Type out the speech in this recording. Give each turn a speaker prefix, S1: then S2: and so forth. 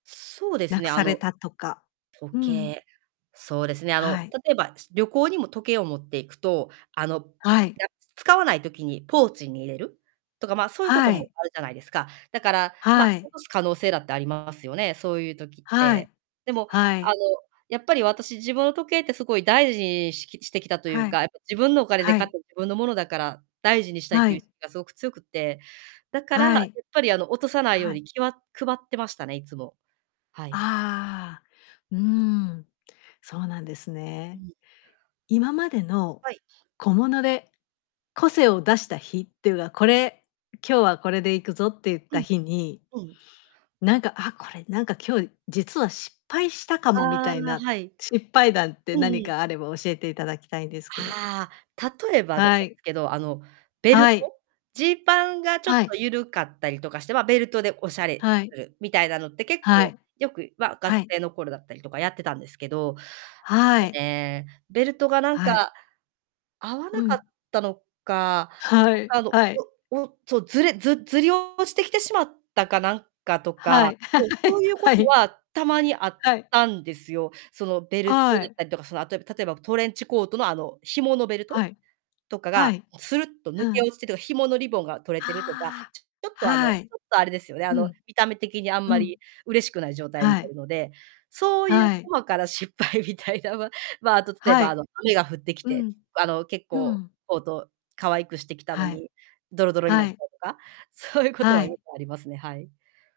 S1: そうです
S2: 失く
S1: ね、あ
S2: され
S1: の、
S2: たとか。う
S1: 時
S2: ーん。
S1: 計。そうですね、あ
S2: は
S1: の、
S2: い。
S1: 例えば、旅行にも時計を持っていくと、あの、だ
S2: はい。
S1: 使わない時にポーチに入れるとか、ま、そういうこ
S2: は
S1: とも
S2: い。
S1: あるじゃないですか。だから、ま、
S2: はい。
S1: 落とす可能性だってありますよね、そういう時っ
S2: はい。
S1: て。でも、
S2: は
S1: あの、
S2: い。
S1: やっぱり私自分の時計ってすごい大事にしきしてきたという
S2: はい。
S1: か、やっぱ自分のお金で
S2: は
S1: 買っ
S2: い。
S1: た自分のものだから、大事にしたいっ
S2: は
S1: ていう
S2: い。
S1: がすごく強くて、だから、や
S2: は
S1: っ
S2: い。
S1: ぱり、あの、落とさないよ
S2: は
S1: う
S2: い。
S1: に気は配ってましたね、いつも。はい。
S2: ああ。うーん。そうなんです
S1: う
S2: ね。
S1: ん。
S2: 今までの
S1: はい。
S2: 小物で、個性を出した日っていうが、これ、今日はこれで行くぞって言っ
S1: う
S2: た
S1: ん。
S2: 日に、
S1: うん。
S2: なんか、あ、これ、なんか、今日実は失敗したか
S1: あ
S2: もみ
S1: あ、
S2: たい
S1: あ、
S2: な、
S1: はい。
S2: 失敗談って
S1: うん
S2: 何
S1: うん。
S2: かあれば教えていただきたいんですけど。
S1: ああ。例えば、あの、
S2: は
S1: なんで
S2: い。
S1: すけど、あの、ベル
S2: はい。
S1: ト、ジーパンがちょっ
S2: はい。
S1: と緩かったりとかして、ま、ベルトでお洒落
S2: はい。
S1: するみたいなのって、結
S2: は
S1: 構、
S2: い。
S1: よく、ま、が
S2: は
S1: つ
S2: い。
S1: せいの頃だったりとかやってたんですけど、ち
S2: は
S1: ょっと
S2: い。
S1: ね、ベルトがなん
S2: はい。
S1: か合わ
S2: う
S1: なかっ
S2: ん。
S1: たのか、
S2: は
S1: なん
S2: い、
S1: か、あの、
S2: はい。
S1: おおそう、ずれずずり落ちてきてしまったかなんかと
S2: は
S1: か、
S2: い。
S1: そう、そ ういうこ
S2: は
S1: と
S2: い。
S1: は、たまにあっ
S2: はい。
S1: たんですよ。そのベルト
S2: は
S1: だっ
S2: い。
S1: たりとか、その、あと、えば例えばトレンチコートのあの紐のベルト
S2: はい。
S1: とか
S2: は
S1: が
S2: い。
S1: スルッと抜
S2: う
S1: け
S2: ん。
S1: 落ちてとか、紐のリボンが取れてるとか、
S2: はあ。
S1: ちょっと、あの、
S2: はい。
S1: ちょっと、あれですよね、あ
S2: う
S1: の、
S2: ん。
S1: 見た目的にあん
S2: う
S1: ま
S2: ん。
S1: り嬉しくない状態に
S2: は
S1: なる
S2: い。
S1: ので、そういう
S2: はい。
S1: 細かな失敗みたいなんは、まあ、あと例え
S2: は
S1: ば、あ
S2: い。
S1: の、雨が降ってき
S2: う
S1: て、
S2: ん。
S1: あの、結
S2: う
S1: 構
S2: ん。
S1: コート可愛くしてきたの
S2: はい。
S1: に、ドロドロにな
S2: は
S1: ったり
S2: い。
S1: とか、そういうこと
S2: は
S1: はよ
S2: い。
S1: くありますね、はい。